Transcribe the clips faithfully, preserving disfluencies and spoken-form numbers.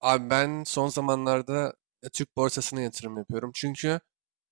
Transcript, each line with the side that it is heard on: right: Abi ben son zamanlarda e, Türk borsasına yatırım yapıyorum. Çünkü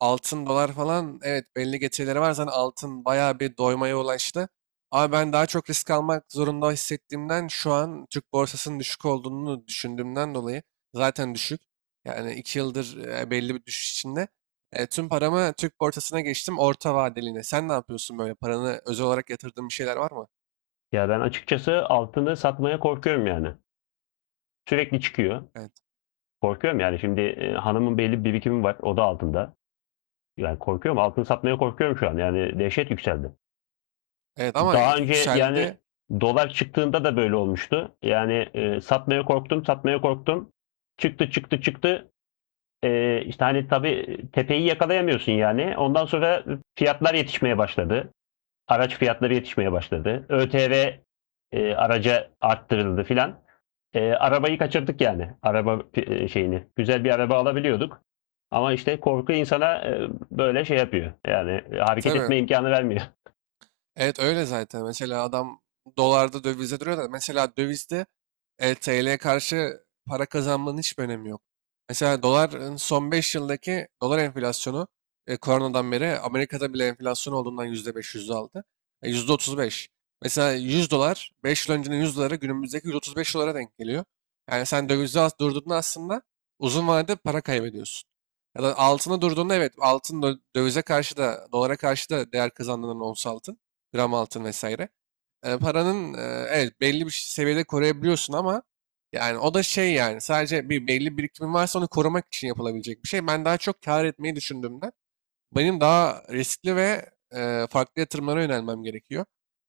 right: altın, dolar falan, evet, belli getirileri var. Zaten altın bayağı bir doymaya ulaştı. Ama ben daha çok risk almak zorunda hissettiğimden, şu an Türk borsasının düşük olduğunu düşündüğümden dolayı, zaten düşük. Yani iki yıldır e, belli bir düşüş içinde. E, tüm paramı Türk borsasına geçtim, orta vadeliğine. Sen ne yapıyorsun böyle? Paranı özel olarak yatırdığın bir şeyler var mı?
left: Ya ben açıkçası altını satmaya korkuyorum yani. Sürekli çıkıyor.
right: Evet.
left: Korkuyorum yani şimdi e, hanımın belli bir birikimi var. O da altında. Yani korkuyorum. Altını satmaya korkuyorum şu an. Yani dehşet yükseldi.
right: Evet, ama
left: Daha önce yani
right: yükseldi.
left: dolar çıktığında da böyle olmuştu. Yani e, satmaya korktum, satmaya korktum. Çıktı, çıktı, çıktı. E, işte hani tabii tepeyi yakalayamıyorsun yani. Ondan sonra fiyatlar yetişmeye başladı. Araç fiyatları yetişmeye başladı. ÖTV e, araca arttırıldı filan. E, arabayı kaçırdık yani. Araba e, şeyini. Güzel bir araba alabiliyorduk. Ama işte korku insana e, böyle şey yapıyor. Yani e, hareket
right: Tabii.
left: etme imkanı vermiyor.
right: Evet, öyle zaten. Mesela adam dolarda, dövizde duruyor da, mesela dövizde e, T L'ye karşı para kazanmanın hiçbir önemi yok. Mesela doların son beş yıldaki dolar enflasyonu, e, koronadan beri Amerika'da bile enflasyon olduğundan, yüzde beş yüzde aldı. E, yüzde otuz beş. Mesela yüz dolar, beş yıl öncenin yüz doları, günümüzdeki yüz otuz beş dolara denk geliyor. Yani sen dövizde as- durduğunda, aslında uzun vadede para kaybediyorsun. Ya da altına durduğunda, evet, altın dö- dövize karşı da, dolara karşı da değer kazandığından, ons altın, gram altın vesaire. E, paranın e, evet, belli bir seviyede koruyabiliyorsun ama yani o da şey, yani sadece bir belli birikimin varsa onu korumak için yapılabilecek bir şey. Ben daha çok kar etmeyi düşündüğümden, benim daha riskli ve e, farklı yatırımlara yönelmem gerekiyor.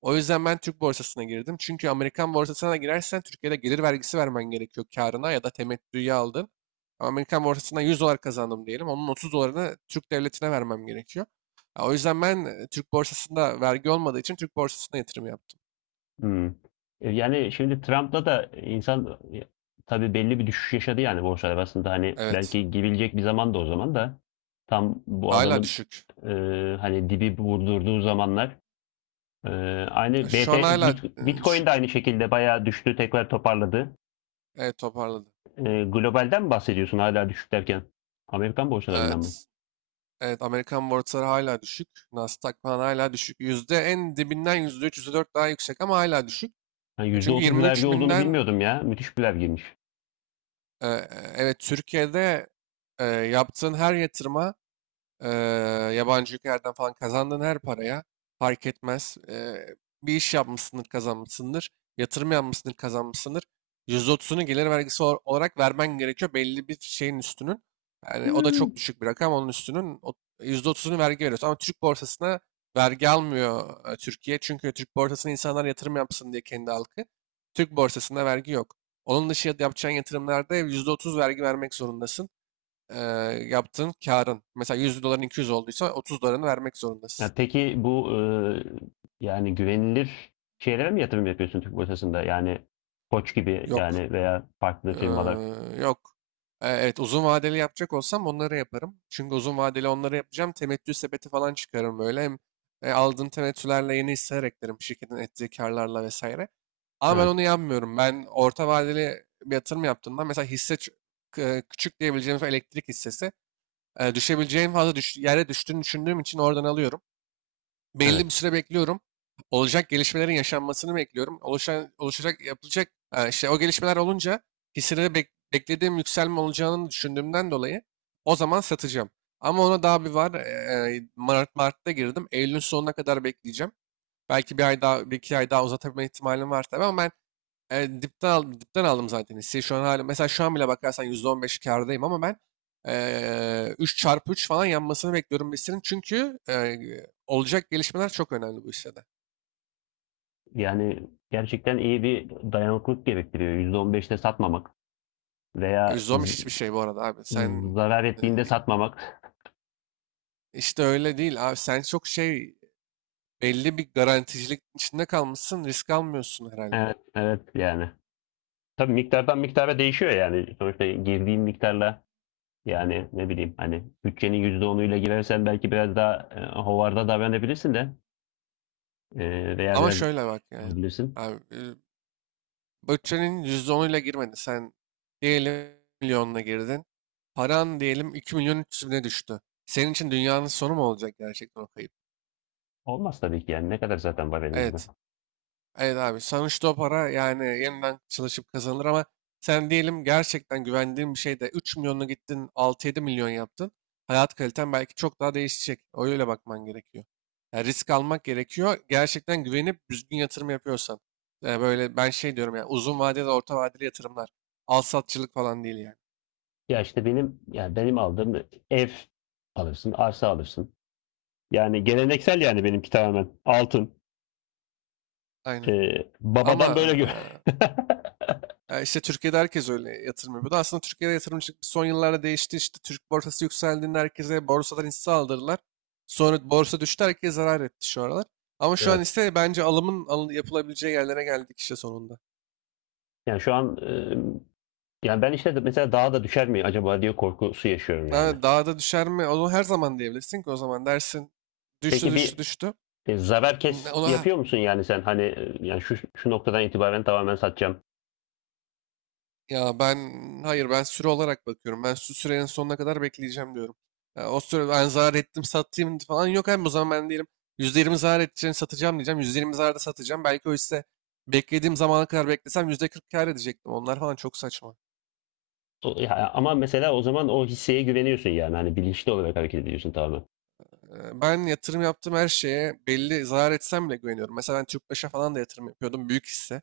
right: O yüzden ben Türk borsasına girdim. Çünkü Amerikan borsasına da girersen, Türkiye'de gelir vergisi vermen gerekiyor, karına ya da temettüye aldın. Ama Amerikan borsasına 100 dolar kazandım diyelim, onun 30 dolarını Türk devletine vermem gerekiyor. Ya, o yüzden ben e, Türk borsasında vergi olmadığı için Türk borsasına yatırım yaptım.
left: Hmm. E, Yani şimdi Trump'la da insan e, tabii belli bir düşüş yaşadı yani borsalar aslında hani
right: Evet.
left: belki gibilecek bir zaman da o zaman da tam bu
right: Hala
left: adamın
right: düşük.
left: e, hani dibi vurdurduğu zamanlar. E,
right: E,
left: Aynı
right: Şu
left: B T,
right: an hala
left: Bit-
right: e,
left: Bitcoin de
right: düşük.
left: aynı şekilde bayağı düştü, tekrar toparladı.
right: Evet, toparladı.
left: E, globalden mi bahsediyorsun hala düşük derken? Amerikan borsalarından mı?
right: Evet. Evet, Amerikan borsaları hala düşük. Nasdaq falan hala düşük. Yüzde en dibinden yüzde üç, yüzde dört daha yüksek ama hala düşük.
left: Yani
right: E
left: yüzde
right: Çünkü
left: otuz
right: 23
left: vergi olduğunu
right: binden,
left: bilmiyordum ya. Müthiş bir vergiymiş.
right: e, e, evet, Türkiye'de, e, yaptığın her yatırıma, Eee, yabancı ülkelerden falan kazandığın her paraya, fark etmez. Eee, bir iş yapmışsındır, kazanmışsındır. Yatırım yapmışsındır, kazanmışsındır. yüzde otuzunu gelir vergisi ol- olarak vermen gerekiyor, belli bir şeyin üstünün. Yani o da
left: Hmm.
right: çok düşük bir rakam. Onun üstünün o- yüzde otuzunu vergi veriyorsun. Ama Türk borsasına vergi almıyor e, Türkiye. Çünkü Türk borsasına insanlar yatırım yapsın diye, kendi halkı. Türk borsasında vergi yok. Onun dışı yapacağın yatırımlarda yüzde otuz vergi vermek zorundasın, e, yaptığın karın. Mesela 100 doların 200 olduysa 30 dolarını vermek
left: Ya
right: zorundasın.
left: peki bu eee, yani güvenilir şeylere mi yatırım yapıyorsun Türk borsasında? Yani Koç gibi
right: Yok.
left: yani veya farklı
right: Ee,
left: firmalar.
right: yok. Ee, evet, uzun vadeli yapacak olsam onları yaparım. Çünkü uzun vadeli onları yapacağım. Temettü sepeti falan çıkarım böyle. Hem e, aldığım temettülerle yeni hisseler eklerim, şirketin ettiği karlarla vesaire. Ama ben
left: Evet,
right: onu yapmıyorum. Ben orta vadeli bir yatırım yaptığımda, mesela hisse ç- k- küçük diyebileceğimiz o elektrik hissesi, e, düşebileceğin fazla düş, yere düştüğünü düşündüğüm için oradan alıyorum, belli bir
left: evet.
right: süre bekliyorum. Olacak gelişmelerin yaşanmasını bekliyorum. Oluşan, oluşacak, yapılacak, e, işte o gelişmeler olunca, hisseleri bek- beklediğim yükselme olacağını düşündüğümden dolayı o zaman satacağım. Ama ona daha bir var. e, e, Mart, Mart'ta girdim. Eylül'ün sonuna kadar bekleyeceğim. Belki bir ay daha, bir iki ay daha uzatabilme ihtimalim var tabii, ama ben e, dipten aldım, dipten aldım zaten hisseyi. Şu an hala, mesela şu an bile bakarsan yüzde on beş kârdayım, ama ben e, üç çarpı üç falan yanmasını bekliyorum hissinin. Çünkü e, olacak gelişmeler çok önemli bu hissede.
left: Yani gerçekten iyi bir dayanıklılık gerektiriyor. Yüzde on beşte satmamak
right: Ya,
left: veya
right: yüzde on beş
left: z-
right: hiçbir şey bu arada abi. Sen
left: zarar
right: e,
left: ettiğinde satmamak.
right: işte öyle değil abi. Sen çok şey, belli bir garanticilik içinde kalmışsın. Risk almıyorsun herhalde.
left: Evet, evet yani. Tabii miktardan miktara değişiyor yani. Sonuçta girdiğin miktarla yani ne bileyim hani bütçenin yüzde onuyla girersen belki biraz daha e, hovarda davranabilirsin de e, veya
right: Ama
left: biraz daha
right: şöyle bak yani.
left: alabilirsin.
right: Abi, bütçenin yüzde onuyla girmedin. Sen diyelim milyonla girdin. Paran diyelim iki milyon üç yüz bine düştü. Senin için dünyanın sonu mu olacak gerçekten o kayıp?
left: Olmaz tabii ki yani ne kadar zaten var elimizde.
right: Evet. Evet abi, sonuçta o para yani yeniden çalışıp kazanılır ama sen diyelim gerçekten güvendiğin bir şeyde üç milyonla gittin, altı yedi milyon yaptın. Hayat kaliten belki çok daha değişecek. Öyle bakman gerekiyor. Yani risk almak gerekiyor, gerçekten güvenip düzgün yatırım yapıyorsan. Yani böyle ben şey diyorum, yani uzun vadeli, orta vadeli yatırımlar. Al satçılık falan değil yani.
left: Ya işte benim yani benim aldığım ev alırsın, arsa alırsın. Yani geleneksel yani benimki tamamen altın.
right: Aynen.
left: Ee,
right: Ama
left: babadan böyle gör.
right: e, E, işte Türkiye'de herkes öyle yatırım yapıyordu. Aslında Türkiye'de yatırımcılık son yıllarda değişti. İşte Türk borsası yükseldiğinde herkese borsadan hisse aldırdılar. Sonra borsa düştü, herkes zarar etti şu aralar. Ama şu an
left: Evet.
right: ise bence alımın alın- yapılabileceği yerlere geldik işte sonunda.
left: Yani şu an e, yani ben işte de mesela daha da düşer mi acaba diye korkusu yaşıyorum yani.
right: Yani daha da düşer mi? Onu her zaman diyebilirsin ki, o zaman dersin düştü,
left: Peki
right: düştü,
left: bir
right: düştü.
left: e, zarar kes
right: Ona
left: yapıyor musun yani sen hani e, yani şu şu noktadan itibaren tamamen satacağım.
right: Ya ben hayır ben süre olarak bakıyorum. Ben şu sürenin sonuna kadar bekleyeceğim diyorum. Ya, o süre ben zarar ettim satayım falan yok. Hem o zaman ben diyelim yüzde yirmi zarar edeceğini satacağım diyeceğim, yüzde yirmi zararda satacağım. Belki o hisse beklediğim zamana kadar beklesem yüzde kırk kâr edecektim. Onlar falan çok saçma.
left: O- ya ama mesela o zaman o hisseye güveniyorsun yani hani bilinçli olarak hareket ediyorsun tamamen.
right: Ee, Ben yatırım yaptığım her şeye, belli zarar etsem bile güveniyorum. Mesela ben Tüpraş'a falan da yatırım yapıyordum, büyük hisse.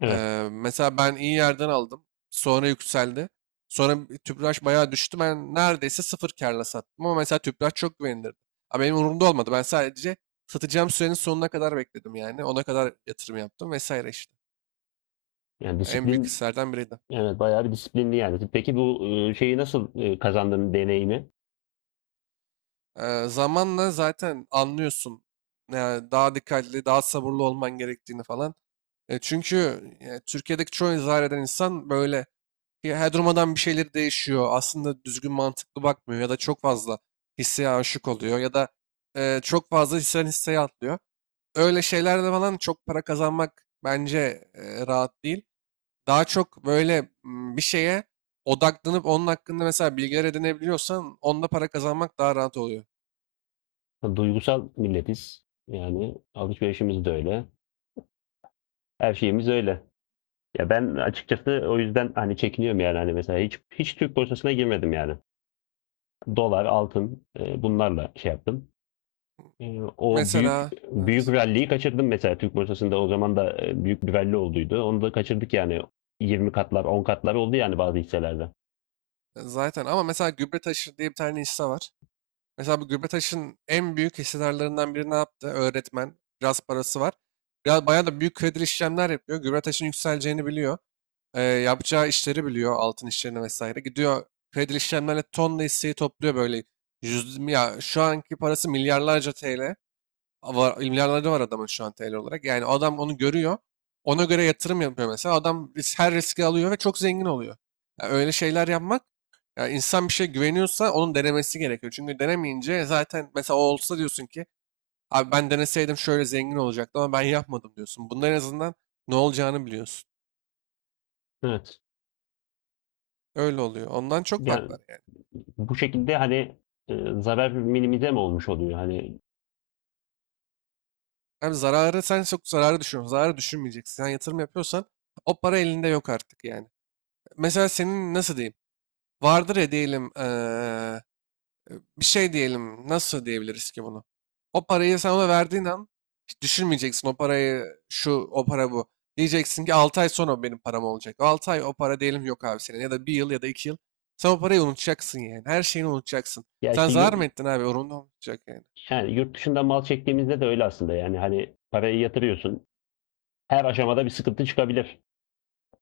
left: Evet.
right: Ee, mesela ben iyi yerden aldım. Sonra yükseldi. Sonra bir Tüpraş bayağı düştü. Ben neredeyse sıfır kârla sattım, ama mesela Tüpraş çok güvenilirdi. Ama benim umurumda olmadı. Ben sadece satacağım sürenin sonuna kadar bekledim yani. Ona kadar yatırım yaptım vesaire işte.
left: Yani
right: Yani en büyük
left: disiplin.
right: hislerden biriydi.
left: Evet, bayağı bir disiplinli yani. Peki bu, eee, şeyi nasıl, eee, kazandın deneyimi?
right: Ee, zamanla zaten anlıyorsun. Yani daha dikkatli, daha sabırlı olman gerektiğini falan. E, çünkü e, Türkiye'deki çoğu zar eden insan böyle. Ya, her durmadan bir şeyleri değişiyor. Aslında düzgün mantıklı bakmıyor, ya da çok fazla hisseye aşık oluyor, ya da e, çok fazla hisseden hisseye atlıyor. Öyle şeylerle falan çok para kazanmak bence e, rahat değil. Daha çok böyle, m, bir şeye odaklanıp onun hakkında mesela bilgiler edinebiliyorsan, onda para kazanmak daha rahat oluyor.
left: Duygusal milletiz. Yani alışverişimiz de öyle. Her şeyimiz öyle. Ya ben açıkçası o yüzden hani çekiniyorum yani hani mesela hiç hiç Türk borsasına girmedim yani. Dolar, altın, eee, bunlarla şey yaptım. Eee, o büyük
right: Mesela
left: büyük
right: evet,
left: rally'yi kaçırdım mesela Türk borsasında o zaman da, eee, büyük bir rally olduydu. Onu da kaçırdık yani. Yirmi katlar, on katlar oldu yani bazı hisselerde.
right: e, zaten ama mesela gübre taşır diye bir tane hisse var. Mesela bu Gülbetaş'ın en büyük hissedarlarından biri ne yaptı? Öğretmen. Biraz parası var. Biraz bayağı da büyük kredili işlemler yapıyor. Gülbetaş'ın yükseleceğini biliyor. Ee, yapacağı işleri biliyor, altın işlerini vesaire. Gidiyor kredili işlemlerle tonla hisseyi topluyor böyle. Yüz, ya, şu anki parası milyarlarca T L var, milyarları var adamın şu an T L olarak. Yani adam onu görüyor, ona göre yatırım yapıyor mesela. Adam ris- her riski alıyor ve çok zengin oluyor. Ya, öyle şeyler yapmak, ya insan bir şey güveniyorsa onun denemesi gerekiyor. Çünkü denemeyince zaten, mesela o olsa, diyorsun ki abi ben deneseydim şöyle zengin olacaktım ama ben yapmadım diyorsun. Bunların en azından ne olacağını biliyorsun.
left: Evet.
right: Öyle oluyor. Ondan çok fark
left: Yani
right: var yani.
left: bu şekilde, hani, ııı, zarar minimize mi olmuş oluyor? Hani,
right: Hem zararı, sen çok zararı düşünüyorsun. Zararı düşünmeyeceksin. Sen yatırım yapıyorsan, o para elinde yok artık yani. Mesela senin nasıl diyeyim? Vardır ya, diyelim, eee, bir şey diyelim, nasıl diyebiliriz ki bunu? O parayı sen ona verdiğin an, hiç düşünmeyeceksin o parayı, şu o para bu. Diyeceksin ki altı ay sonra o benim param olacak. altı ay o para diyelim yok abi senin, ya da bir yıl, ya da iki yıl. Sen o parayı unutacaksın yani, her şeyini unutacaksın.
left: ya,
right: Sen
left: işte,
right: zarar
left: yurt
right: mı ettin abi? Umurunda, unutacak yani.
left: yani, yurt dışından mal çektiğimizde de öyle aslında, yani, hani, parayı yatırıyorsun. Her aşamada bir sıkıntı çıkabilir.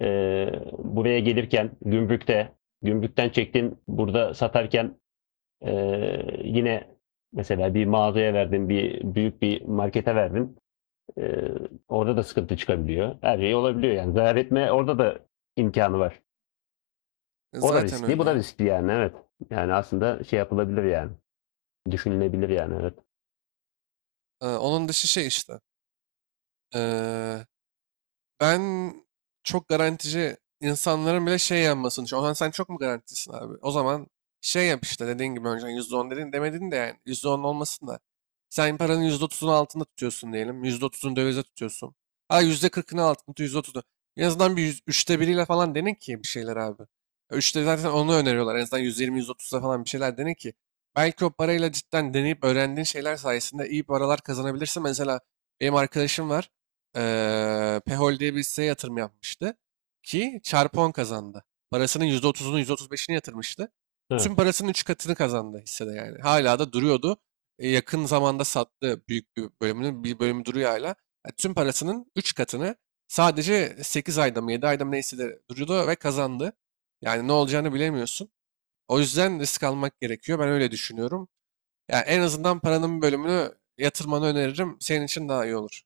left: Eee, buraya gelirken gümrükte, gümrükten çektin, burada satarken, eee, yine mesela bir mağazaya verdin, bir büyük bir markete verdin. Eee, Orada da sıkıntı çıkabiliyor. Her şey olabiliyor, yani. Zarar etme orada da imkanı var.
right: E,
left: O da
right: zaten
left: riskli,
right: öyle
left: bu da
right: ya.
left: riskli yani evet. Yani aslında şey yapılabilir yani. Düşünülebilir yani evet.
right: E, onun dışı şey işte. E, Ben çok garantici insanların bile şey yanmasını düşünüyorum. Ohan sen çok mu garantisin abi? O zaman şey yap işte, dediğin gibi önceden yüzde on dedin, demedin de yani, yüzde on olmasın da. Sen paranın yüzde otuzunu altında tutuyorsun diyelim, yüzde otuzunu dövize tutuyorsun. Ha, yüzde kırkını altında tut, yüzde otuzunu. En azından bir yüz- üçte biriyle falan dene ki bir şeyler abi. Üçte zaten onu öneriyorlar. En azından yüz yirmi yüz otuza falan bir şeyler dene ki. Belki o parayla cidden deneyip öğrendiğin şeyler sayesinde iyi paralar kazanabilirsin. Mesela benim arkadaşım var, eee Pehol diye bir hisseye yatırım yapmıştı ki çarpı on kazandı. Parasının yüzde otuzunu, yüzde otuz beşini yatırmıştı. Tüm
left: Evet.
right: parasının üç katını kazandı hissede yani. Hala da duruyordu. E, yakın zamanda sattı büyük bir bölümünü. Bir bölümü duruyor hala. Yani tüm parasının üç katını sadece sekiz ayda mı, yedi ayda mı, neyse, de duruyordu ve kazandı. Yani ne olacağını bilemiyorsun. O yüzden risk almak gerekiyor, ben öyle düşünüyorum. Yani en azından paranın bir bölümünü yatırmanı öneririm. Senin için daha iyi olur.